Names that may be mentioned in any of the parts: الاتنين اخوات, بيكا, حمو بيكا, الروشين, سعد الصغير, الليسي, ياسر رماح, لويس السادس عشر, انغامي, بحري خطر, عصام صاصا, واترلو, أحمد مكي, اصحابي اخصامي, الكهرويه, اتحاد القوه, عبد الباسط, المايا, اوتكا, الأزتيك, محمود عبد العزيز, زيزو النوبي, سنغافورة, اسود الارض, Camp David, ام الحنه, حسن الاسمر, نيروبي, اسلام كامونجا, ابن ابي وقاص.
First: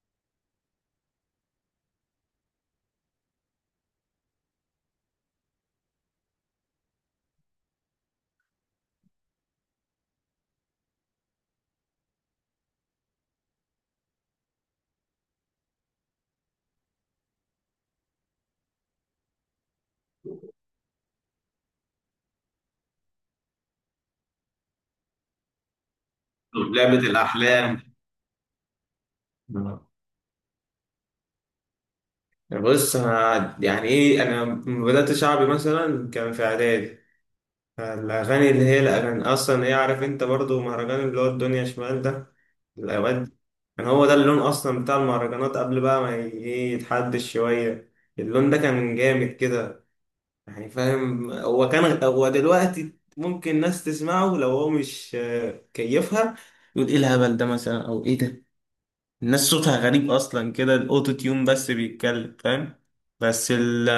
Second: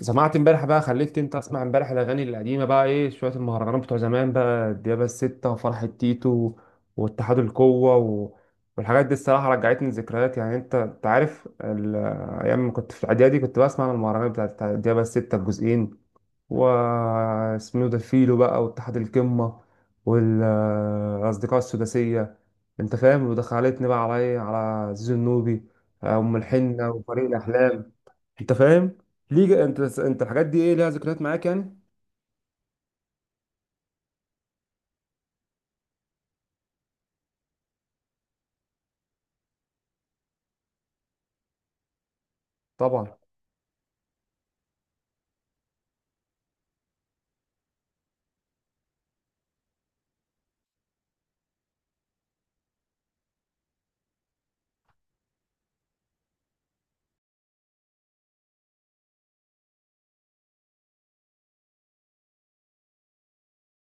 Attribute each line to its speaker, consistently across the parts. Speaker 1: سمعت امبارح بقى خليك انت اسمع امبارح الاغاني القديمه بقى ايه شويه المهرجانات بتوع زمان بقى الديابه الستة وفرحه تيتو واتحاد القوه والحاجات دي الصراحه رجعتني لذكريات، يعني انت عارف ايام ما كنت في الاعدادي كنت بسمع المهرجانات بتاعت الديابه الستة الجزئين واسمه ده فيلو بقى واتحاد القمه والاصدقاء السداسيه. انت فاهم، ودخلتني بقى على ايه، على زيزو النوبي، ام الحنه
Speaker 2: لعبة
Speaker 1: وفريق الاحلام.
Speaker 2: الأحلام.
Speaker 1: انت فاهم ليه انت
Speaker 2: آه.
Speaker 1: انت الحاجات دي ايه ليها ذكريات معاك يعني؟
Speaker 2: بص، أنا يعني إيه، أنا لما بدأت شعبي مثلا كان في إعدادي. الأغاني اللي هي الأغاني أصلا هي، عارف أنت برضو مهرجان اللي هو الدنيا شمال ده
Speaker 1: طبعا.
Speaker 2: الأوقات، كان هو ده اللون أصلا بتاع المهرجانات قبل بقى ما ي- إيه يتحدش شوية. اللون ده كان جامد كده، يعني فاهم. هو كان، هو دلوقتي ممكن ناس تسمعه لو هو مش كيفها، يقول إيه الهبل ده مثلا أو إيه ده. الناس صوتها غريب اصلا كده، الاوتو تيون بس بيتكلم، فاهم. بس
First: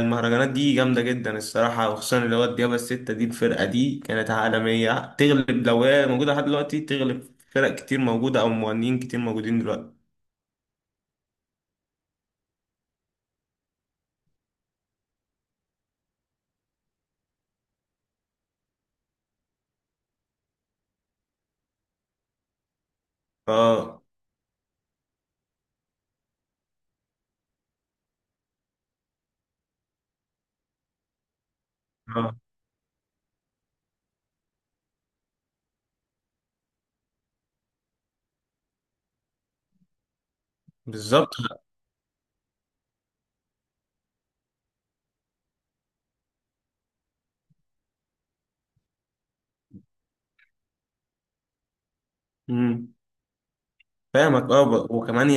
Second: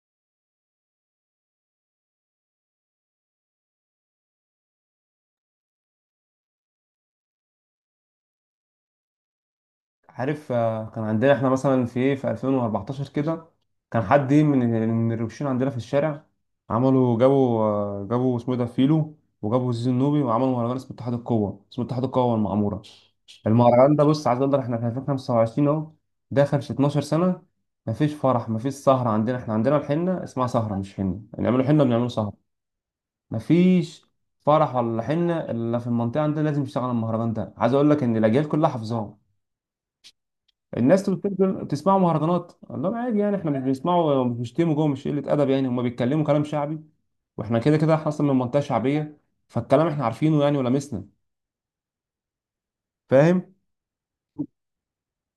Speaker 2: المهرجانات دي جامده جدا الصراحه، وخصوصا اللي هو الديابه السته دي. الفرقه دي كانت عالميه، تغلب لو هي موجوده لحد دلوقتي، تغلب فرق كتير موجوده او مغنيين كتير موجودين دلوقتي.
Speaker 1: عارف، آه، كان عندنا احنا مثلا في ايه في 2014 كده، كان حد إيه من الروشين عندنا في الشارع، عملوا، جابوا، آه، جابوا اسمه ايه ده، فيلو، وجابوا زيزو النوبي وعملوا مهرجان اسمه اتحاد القوة، اسمه اتحاد القوة والمعمورة. المهرجان
Speaker 2: اه،
Speaker 1: ده، بص عايز اقول لك، احنا في 2025 اهو، داخل في 12 سنة. مفيش فرح، مفيش سهرة، عندنا احنا عندنا الحنة اسمها سهرة، مش حنة، بنعملوا حنة، بنعملوا
Speaker 2: اه،
Speaker 1: سهرة. مفيش فرح ولا حنه الا في المنطقه عندنا لازم يشتغل على المهرجان ده. عايز اقول لك ان الاجيال كلها حافظاه. الناس تقول
Speaker 2: بالظبط.
Speaker 1: لك بتسمعوا مهرجانات، اقول لهم عادي يعني، احنا مش بنسمعوا ومش بنشتموا جوه، مش قله ادب يعني، هم بيتكلموا كلام شعبي، واحنا كده كده احنا اصلا من منطقه شعبيه، فالكلام احنا عارفينه يعني، ولمسنا.
Speaker 2: امم،
Speaker 1: فاهم.
Speaker 2: فاهمك. اه، وكمان،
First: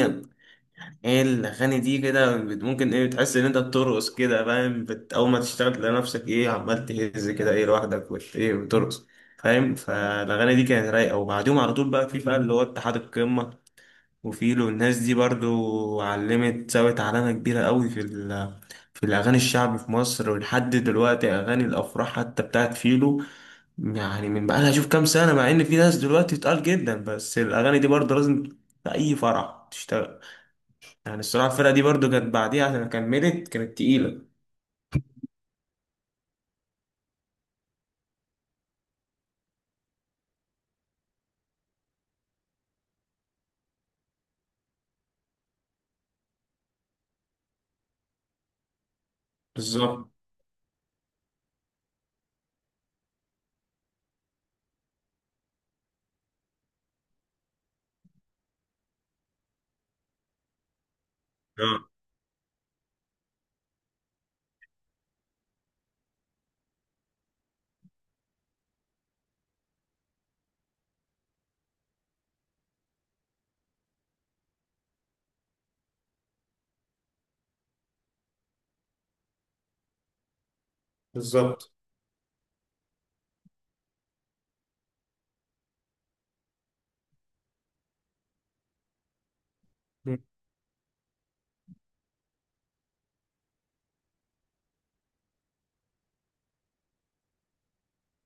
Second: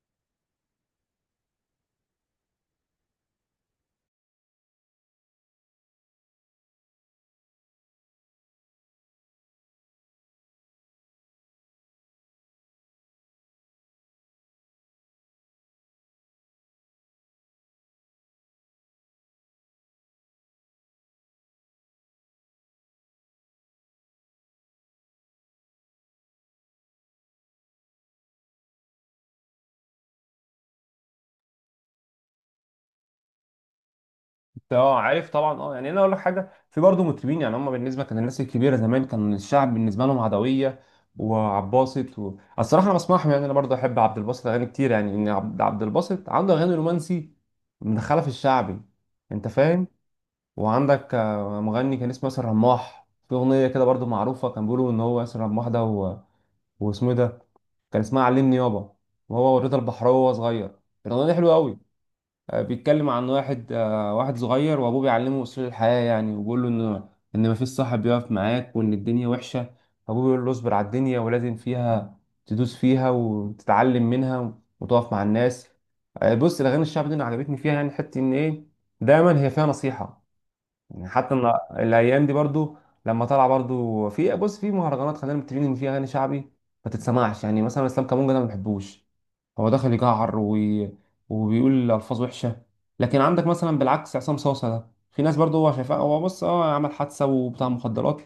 Speaker 2: ايه الاغاني دي كده، ممكن ايه بتحس ان انت بترقص كده، فاهم، اول ما تشتغل تلاقي نفسك ايه عمال تهز كده ايه لوحدك، ايه بترقص، فاهم. فالاغاني دي كانت رايقه، وبعديهم على طول بقى، في بقى اللي هو اتحاد القمه وفيلو. الناس دي برضو علمت سوت علامه كبيره قوي في الاغاني الشعبي في مصر. ولحد دلوقتي اغاني الافراح حتى بتاعت فيلو، يعني من بقى لها شوف كام سنه، مع ان في ناس دلوقتي تقال جدا، بس الاغاني دي برضو لازم في اي فرح تشتغل. يعني الصراحة الفرقة دي برضو كانت بعديها عشان كملت كانت تقيلة.
Speaker 1: اه عارف طبعا، اه يعني انا اقول لك حاجه، في برضه مطربين يعني هم بالنسبه، كان الناس الكبيره زمان كان الشعب بالنسبه لهم عدويه وعباسط الصراحه انا بسمعهم يعني، انا برضه احب عبد الباسط، اغاني كتير يعني، ان عبد الباسط عنده اغاني رومانسي مدخله في الشعبي. انت فاهم.
Speaker 2: بالظبط.
Speaker 1: وعندك آه، مغني كان اسمه ياسر رماح، في اغنيه كده برضه معروفه، كان بيقولوا ان هو ياسر رماح ده واسمه إيه ده، كان اسمها علمني يابا، وهو ورضا البحراوي وهو صغير. الاغنيه دي حلوه
Speaker 2: اه،
Speaker 1: قوي. آه، بيتكلم عن واحد، آه، واحد صغير وابوه بيعلمه اصول الحياه يعني، وبيقول له ان مفيش صاحب بيقف معاك، وان الدنيا وحشه، فابوه بيقول له اصبر على الدنيا ولازم فيها تدوس فيها وتتعلم منها وتقف مع الناس. آه، بص الاغاني الشعبيه دي أنا عجبتني فيها يعني، حته ان ايه، دايما هي فيها نصيحه، يعني حتى إن
Speaker 2: بالظبط
Speaker 1: الايام دي برضو لما طلع برضو في، بص في مهرجانات، خلينا متفقين ان في اغاني شعبي ما تتسمعش، يعني مثلا اسلام كامونجا ده ما بحبوش، هو دخل يجعر وبيقول الفاظ وحشه. لكن عندك مثلا بالعكس عصام صاصا ده، في ناس برضه هو شايفاه، هو بص اه عمل حادثه وبتاع مخدرات،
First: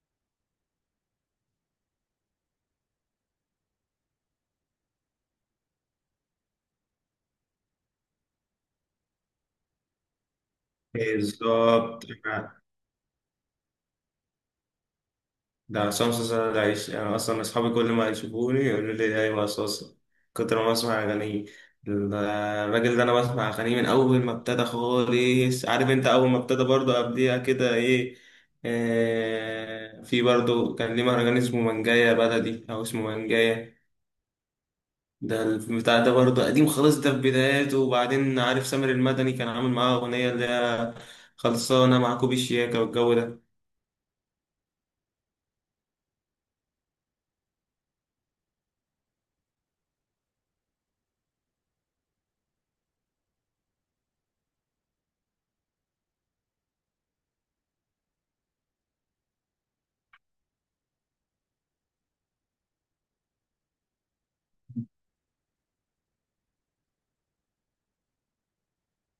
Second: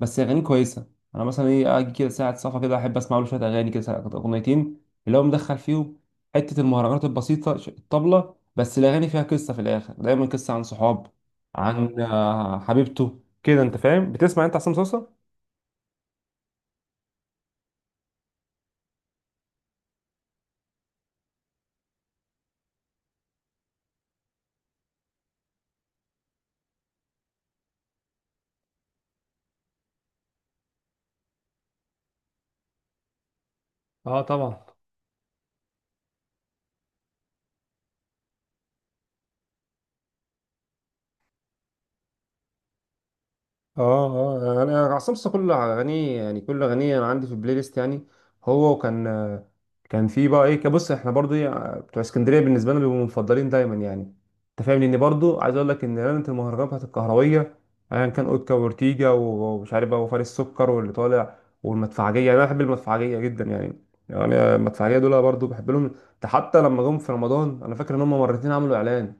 Speaker 1: بس اغانيه كويسه. انا مثلا ايه اجي كده ساعه صفا كده احب اسمع له شويه اغاني كده، اغنيتين اللي هو مدخل فيهم، حته المهرجانات البسيطه، الطبله بس، الاغاني فيها قصه في الاخر، دايما قصه عن صحاب، اه عن
Speaker 2: بالظبط. آه.
Speaker 1: آه، حبيبته كده. انت فاهم، بتسمع انت عصام صاصا؟
Speaker 2: ده عصام صاصا ده عيش يعني، اصلا اصحابي كل ما يشوفوني يقولوا لي ايوه صاصا، كتر ما اسمع اغانيه. الراجل ده انا بسمع اغانيه من اول ما ابتدى خالص. عارف انت، اول ما ابتدى برضه قبليها كده ايه، آه في برضه كان ليه مهرجان اسمه منجاية بلدي او اسمه منجاية.
Speaker 1: اه طبعا.
Speaker 2: ده البتاع ده برضه قديم خالص، ده في بداياته. وبعدين عارف سامر المدني كان عامل معاه أغنية اللي هي خلصانة مع كوبي الشياكة والجو ده.
Speaker 1: اه، اه انا عصام صاصا كل اغانيه يعني، كل اغانيه انا عندي في البلاي ليست يعني. هو وكان، كان في بقى ايه، كبص احنا برضو إيه، بتوع اسكندريه بالنسبه لنا بيبقوا مفضلين دايما يعني. انت فاهم؟ لان برضو عايز اقول لك ان ليله المهرجان بتاعت الكهرويه، ايا كان اوتكا وورتيجا ومش عارف بقى، وفارس السكر واللي طالع، والمدفعجيه، يعني انا بحب المدفعجيه جدا يعني. يعني المدفعجيه دول برضو بحب لهم، ده حتى لما جم في رمضان، انا فاكر ان هم مرتين عملوا اعلان،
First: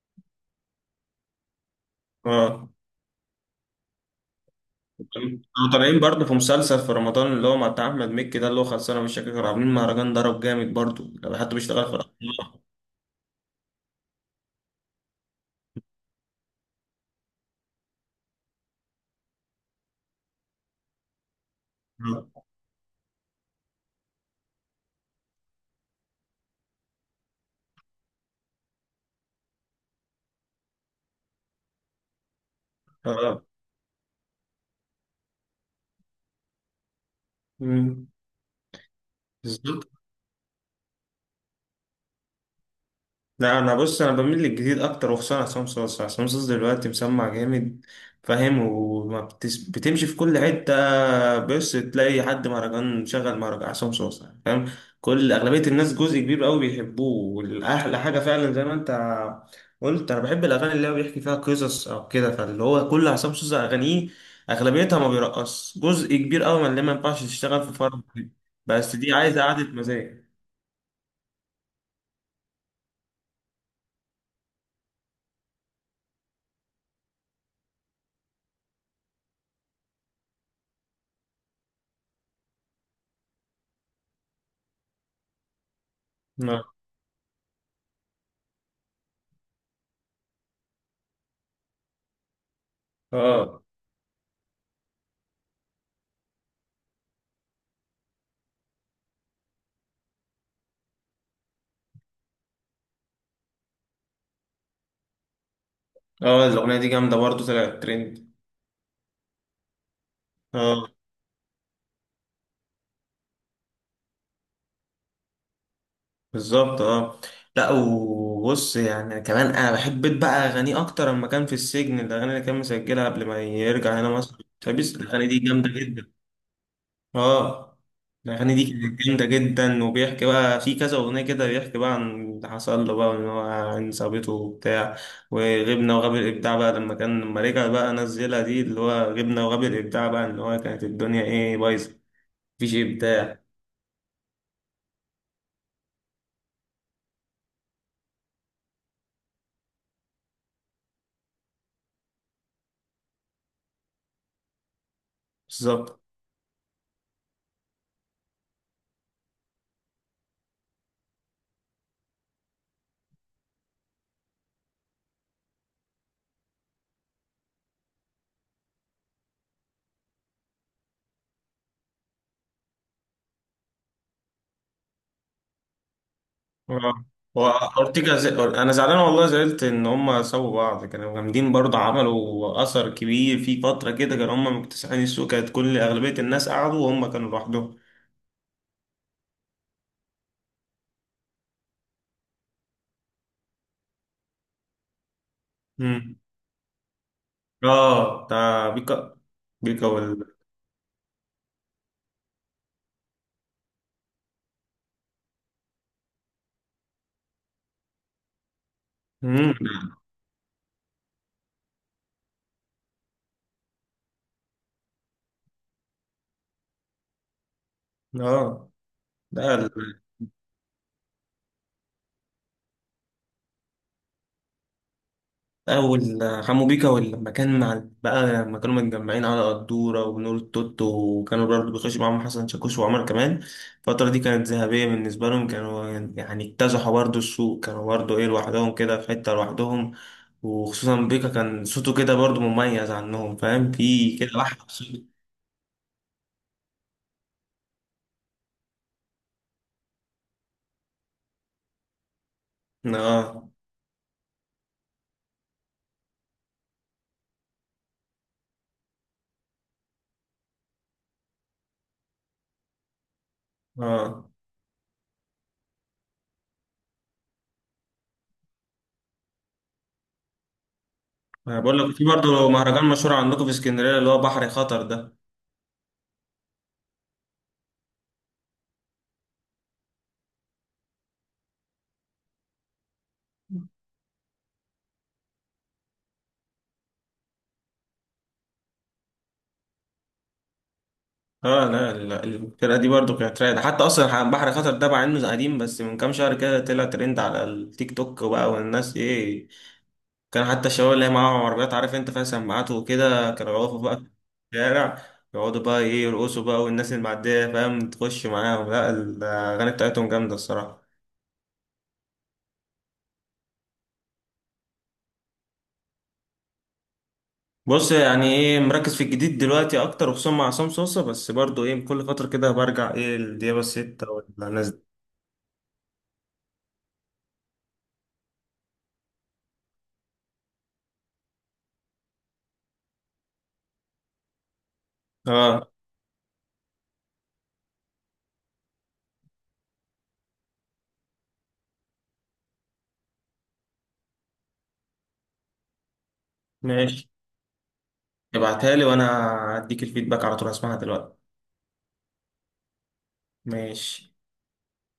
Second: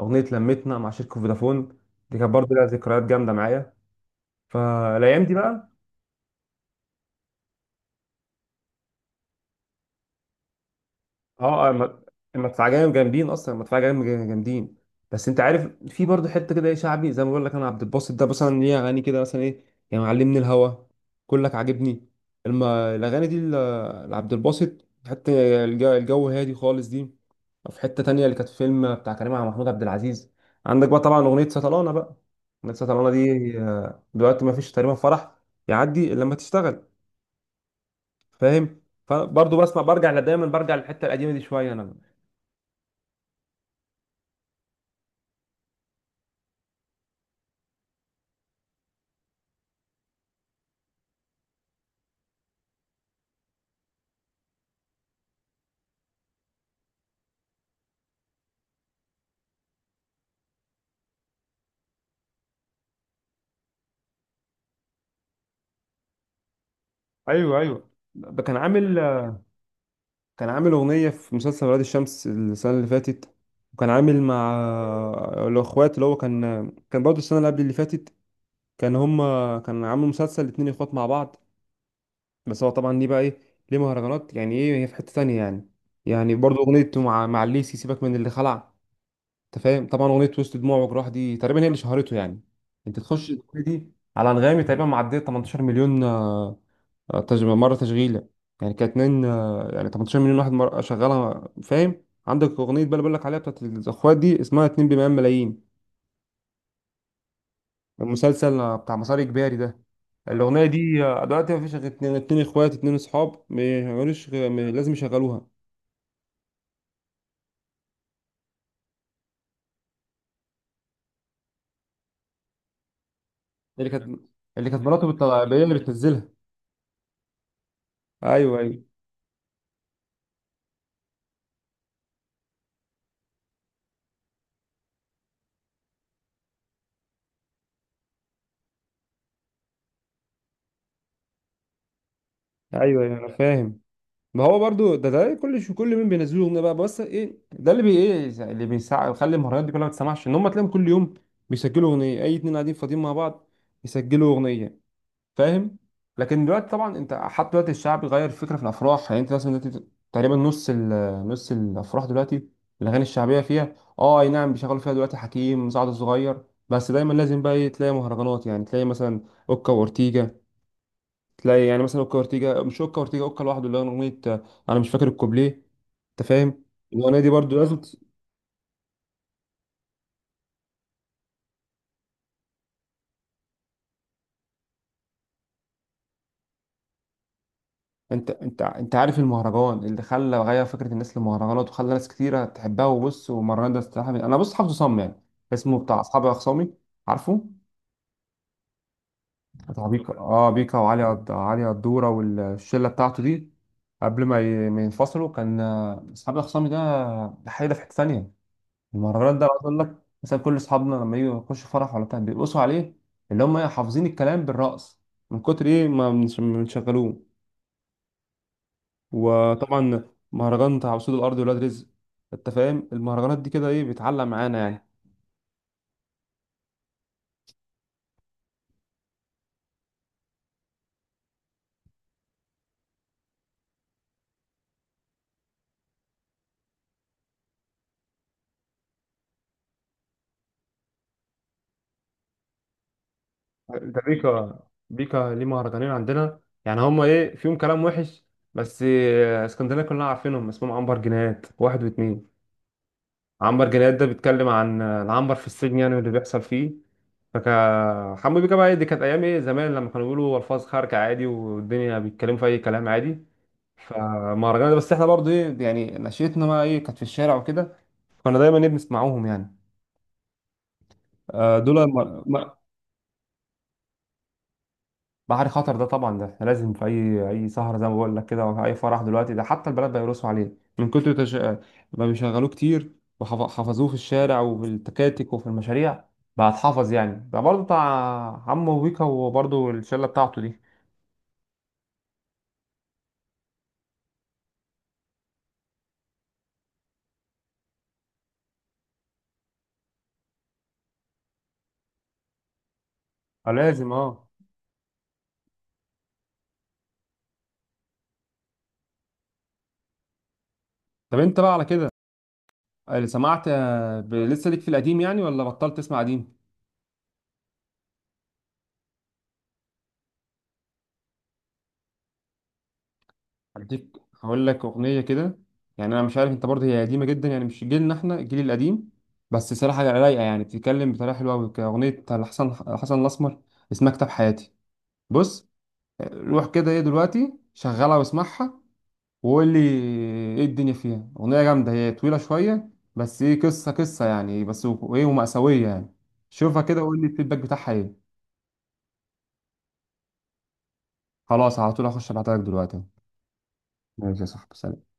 Speaker 1: اغنيه لمتنا مع شركه فودافون، دي كانت برضو لها
Speaker 2: اه.
Speaker 1: ذكريات جامده معايا. فالايام دي
Speaker 2: كانوا
Speaker 1: بقى.
Speaker 2: طالعين برضه في مسلسل في رمضان اللي هو مع بتاع أحمد مكي ده، اللي هو خلصانة مش فاكر. كانوا عاملين مهرجان ضرب جامد برضه لو حد
Speaker 1: اه
Speaker 2: بيشتغل في الأسواق.
Speaker 1: المدفعه جايه جامدين اصلا، المدفعه جايه جامدين. بس انت عارف في برضه حته كده ايه شعبي، زي ما بقول لك انا عبد الباسط ده مثلا ليه اغاني كده مثلا ايه، يعني معلمني الهوى، كلك عاجبني،
Speaker 2: اه،
Speaker 1: الاغاني دي لعبد الباسط حتى، الجو هادي خالص دي، في حته تانية اللي كانت فيلم بتاع كريم عبد، محمود عبد العزيز. عندك بقى طبعا اغنيه سطلانه بقى، اغنيه سطلانه
Speaker 2: اه.
Speaker 1: دي، آه، دلوقتي ما فيش تقريبا فرح يعدي إلا لما تشتغل.
Speaker 2: مم.
Speaker 1: فاهم؟ فبرضه بسمع،
Speaker 2: بالظبط.
Speaker 1: دايما برجع للحته القديمه دي شويه انا.
Speaker 2: لا، انا بص، انا بميل للجديد اكتر وخصوصا عصام صاصا. عصام صاصا دلوقتي مسمع جامد، فاهم. وما بتمشي في كل حته. بس تلاقي حد مهرجان شغل مهرجان عصام صاصا، فاهم. كل اغلبيه الناس جزء كبير قوي بيحبوه. والاحلى حاجه فعلا زي ما انت قلت، انا بحب الاغاني اللي هو بيحكي فيها قصص او كده. فاللي هو كل عصام صاصا اغانيه اغلبيتها ما بيرقص جزء كبير قوي، من اللي ما ينفعش
Speaker 1: ايوه،
Speaker 2: تشتغل في
Speaker 1: ايوه.
Speaker 2: فرق،
Speaker 1: كان
Speaker 2: بس
Speaker 1: عامل،
Speaker 2: دي عايزه قعده مزاج.
Speaker 1: كان عامل اغنيه في مسلسل ولاد الشمس السنه اللي فاتت، وكان عامل مع الاخوات، اللي هو كان برضه السنه اللي قبل اللي فاتت، كان هما، كان عامل مسلسل الاتنين اخوات مع بعض. بس هو طبعا ليه بقى ايه، ليه مهرجانات يعني، ايه هي في حته تانية يعني، يعني برضه اغنيه مع الليسي، سيبك من اللي خلع. انت فاهم طبعا اغنيه وسط دموع وجراح، دي تقريبا هي اللي شهرته يعني. انت تخش
Speaker 2: اه،
Speaker 1: الاغنيه دي على انغامي تقريبا معديه 18 مليون، آه، آه، مره تشغيله يعني، كانت اتنين آه، يعني 18 مليون واحد مرة شغالها. فاهم عندك اغنيه بقى، اللي بقول لك عليها بتاعت الاخوات دي، اسمها 2 بمئة ملايين.
Speaker 2: اه. الاغنيه دي جامده برضه طلعت ترند.
Speaker 1: المسلسل آه، بتاع مسار اجباري ده، الاغنيه
Speaker 2: اه،
Speaker 1: دي آه، دلوقتي ما فيش غير اتنين، اتنين اخوات، اتنين اصحاب، ما يعملوش لازم يشغلوها.
Speaker 2: بالظبط. اه. لا وبص، يعني كمان انا بحب بيت بقى اغانيه اكتر لما كان في السجن. الاغاني اللي كان مسجلها قبل ما
Speaker 1: اللي
Speaker 2: يرجع هنا
Speaker 1: كانت،
Speaker 2: مصر،
Speaker 1: اللي كانت
Speaker 2: فبس
Speaker 1: مراته
Speaker 2: الاغاني
Speaker 1: بتطلع
Speaker 2: دي
Speaker 1: هي
Speaker 2: جامده
Speaker 1: اللي
Speaker 2: جدا.
Speaker 1: بتنزلها.
Speaker 2: اه. الاغاني
Speaker 1: ايوه،
Speaker 2: دي
Speaker 1: ايوه.
Speaker 2: كانت جامده جدا. وبيحكي بقى في كذا اغنيه كده، بيحكي بقى عن اللي حصل له بقى، وان هو عن صاحبته وبتاع، وغبنا وغاب الابداع بقى، لما رجع بقى نزلها دي اللي هو غبنا وغاب الابداع بقى، ان هو كانت الدنيا ايه بايظه، مفيش
Speaker 1: ايوه، ايوه، انا
Speaker 2: ابداع.
Speaker 1: فاهم. ما هو برضو ده كل شو، كل مين بينزلوا اغنيه بقى، بس ايه ده اللي بي، ايه اللي بيسع يخلي المهرجانات دي كلها ما تسمعش، ان هم تلاقيهم كل يوم بيسجلوا اغنيه، اي اتنين قاعدين فاضيين مع بعض يسجلوا اغنيه. فاهم.
Speaker 2: بالظبط.
Speaker 1: لكن دلوقتي طبعا انت حتى دلوقتي الشعب غير الفكره في الافراح، يعني انت مثلا دلوقتي تقريبا نص نص الافراح دلوقتي الاغاني الشعبيه فيها، اه، اي نعم، بيشغلوا فيها دلوقتي حكيم، سعد الصغير، بس دايما لازم بقى ايه تلاقي مهرجانات، يعني تلاقي مثلا اوكا واورتيجا، تلاقي يعني مثلا اوكا اورتيجا، مش اوكا اورتيجا، اوكا لوحده، اللي هو اغنيه آه، انا مش فاكر الكوبليه. انت فاهم؟
Speaker 2: اه.
Speaker 1: الاغنيه دي
Speaker 2: هو
Speaker 1: برضو لازم
Speaker 2: اورتيجا انا زعلان والله، زعلت ان هم سابوا بعض. كانوا جامدين برضه، عملوا اثر كبير في فتره كده، كانوا هم مكتسحين السوق، كانت كل اغلبيه الناس قعدوا وهم كانوا لوحدهم.
Speaker 1: انت عارف المهرجان اللي خلى غير فكره الناس للمهرجانات، وخلى ناس كتيره تحبها، وبص، والمهرجان ده استراحه من، انا بص حافظه صم يعني اسمه، بتاع
Speaker 2: امم.
Speaker 1: اصحابي اخصامي، عارفه؟
Speaker 2: اه، بتاع بيكا.
Speaker 1: بتاع
Speaker 2: بيكا
Speaker 1: بيكا،
Speaker 2: وال
Speaker 1: اه بيكا علي قدوره والشله بتاعته دي، قبل ما ينفصلوا، كان آه، اصحابي اخصامي ده، ده حاجه في حته ثانيه. المهرجانات ده
Speaker 2: امم
Speaker 1: عاوز اقول لك، مثلا كل اصحابنا لما يجوا يخشوا فرح ولا بتاع بيرقصوا عليه، اللي هم إيه، حافظين الكلام بالرقص، من كتر ايه ما بنشغلوه.
Speaker 2: اه ده
Speaker 1: وطبعا مهرجان بتاع اسود الارض، ولاد رزق. انت فاهم المهرجانات دي كده ايه بتعلق معانا يعني.
Speaker 2: أول حمو بيكا. ولما كان مع بقى، لما كانوا متجمعين على قدورة ونور التوتو، وكانوا برضه بيخشوا معاهم حسن شاكوش وعمر كمان. الفترة دي كانت ذهبية بالنسبة لهم، كانوا يعني اكتسحوا برضه السوق، كانوا برضه إيه لوحدهم كده، في حتة لوحدهم. وخصوصا بيكا كان صوته كده برضه مميز عنهم، فاهم،
Speaker 1: ده
Speaker 2: في كده واحد
Speaker 1: بيكا،
Speaker 2: صوت.
Speaker 1: بيكا ليه مهرجانين عندنا يعني، هما ايه فيهم كلام وحش، بس آه، اسكندريه كلنا عارفينهم، اسمهم عنبر جنيهات واحد واتنين،
Speaker 2: آه،
Speaker 1: عنبر جنيهات ده بيتكلم عن آه، العنبر في السجن يعني واللي بيحصل فيه. فكا حمو بيكا بقى إيه، دي كانت ايام ايه زمان، لما كانوا بيقولوا الفاظ خارجه عادي، والدنيا بيتكلموا في اي كلام عادي.
Speaker 2: آه.
Speaker 1: فمهرجانات ده، بس احنا برضو ايه يعني نشيتنا بقى ايه كانت في الشارع وكده، كنا دايما ايه بنسمعوهم يعني. آه،
Speaker 2: أنا
Speaker 1: دول
Speaker 2: بقول لك في برضه مهرجان مشهور عندكم في اسكندرية، اللي هو بحر خطر ده.
Speaker 1: بحري خطر ده طبعا، ده لازم في اي سهره زي ما بقول لك كده، او اي فرح دلوقتي، ده حتى البنات بيرقصوا عليه، من ما بيشغلوه كتير، وحفظوه في الشارع وفي التكاتك وفي المشاريع، بقى اتحفظ يعني. ده برضه بتاع حمو بيكا وبرضه الشله بتاعته دي.
Speaker 2: اه. لا لا، الفرقة دي برضو كانت رايقة. حتى اصلا بحر خطر ده مع انه قديم، بس من كام شهر كده طلع ترند على التيك توك وبقى، والناس ايه، كان حتى الشباب اللي هي معاهم عربيات، عارف انت فيها سماعات وكده،
Speaker 1: آه،
Speaker 2: كانوا يقفوا
Speaker 1: لازم،
Speaker 2: بقى في
Speaker 1: اه.
Speaker 2: الشارع، يقعدوا بقى ايه يرقصوا بقى، والناس اللي معدية فاهم تخش معاهم. لا، الاغاني بتاعتهم جامدة الصراحة.
Speaker 1: طب انت بقى على كده، اللي سمعت آه، لسه ليك في القديم يعني، ولا بطلت تسمع قديم؟
Speaker 2: بص يعني ايه، مركز في الجديد دلوقتي اكتر وخصوصا مع عصام صوصة، بس برضو ايه كل فترة كده برجع ايه لديابة
Speaker 1: هديك،
Speaker 2: الستة ولا
Speaker 1: هقول لك
Speaker 2: الناس دي.
Speaker 1: اغنيه كده، يعني انا مش عارف انت برضه، هي قديمه جدا يعني، مش جيلنا، احنا الجيل القديم. بس صراحه رايقه يعني بتتكلم بطريقه حلوه قوي، كاغنيه حسن الاسمر، اسمها كتاب حياتي. بص
Speaker 2: اه،
Speaker 1: آه، روح كده ايه دلوقتي شغلها واسمعها وقول لي ايه. الدنيا فيها اغنيه جامده، هي طويله شويه، بس ايه، قصه قصه يعني، بس وايه، ومأساويه يعني. شوفها كده وقول لي
Speaker 2: ماشي.
Speaker 1: الفيدباك بتاعها ايه.
Speaker 2: ابعتها لي وانا هديك الفيدباك على طول، هسمعها دلوقتي.
Speaker 1: خلاص، على طول هخش ابعتلك دلوقتي.
Speaker 2: ماشي.
Speaker 1: ماشي يا صاحبي، سلام.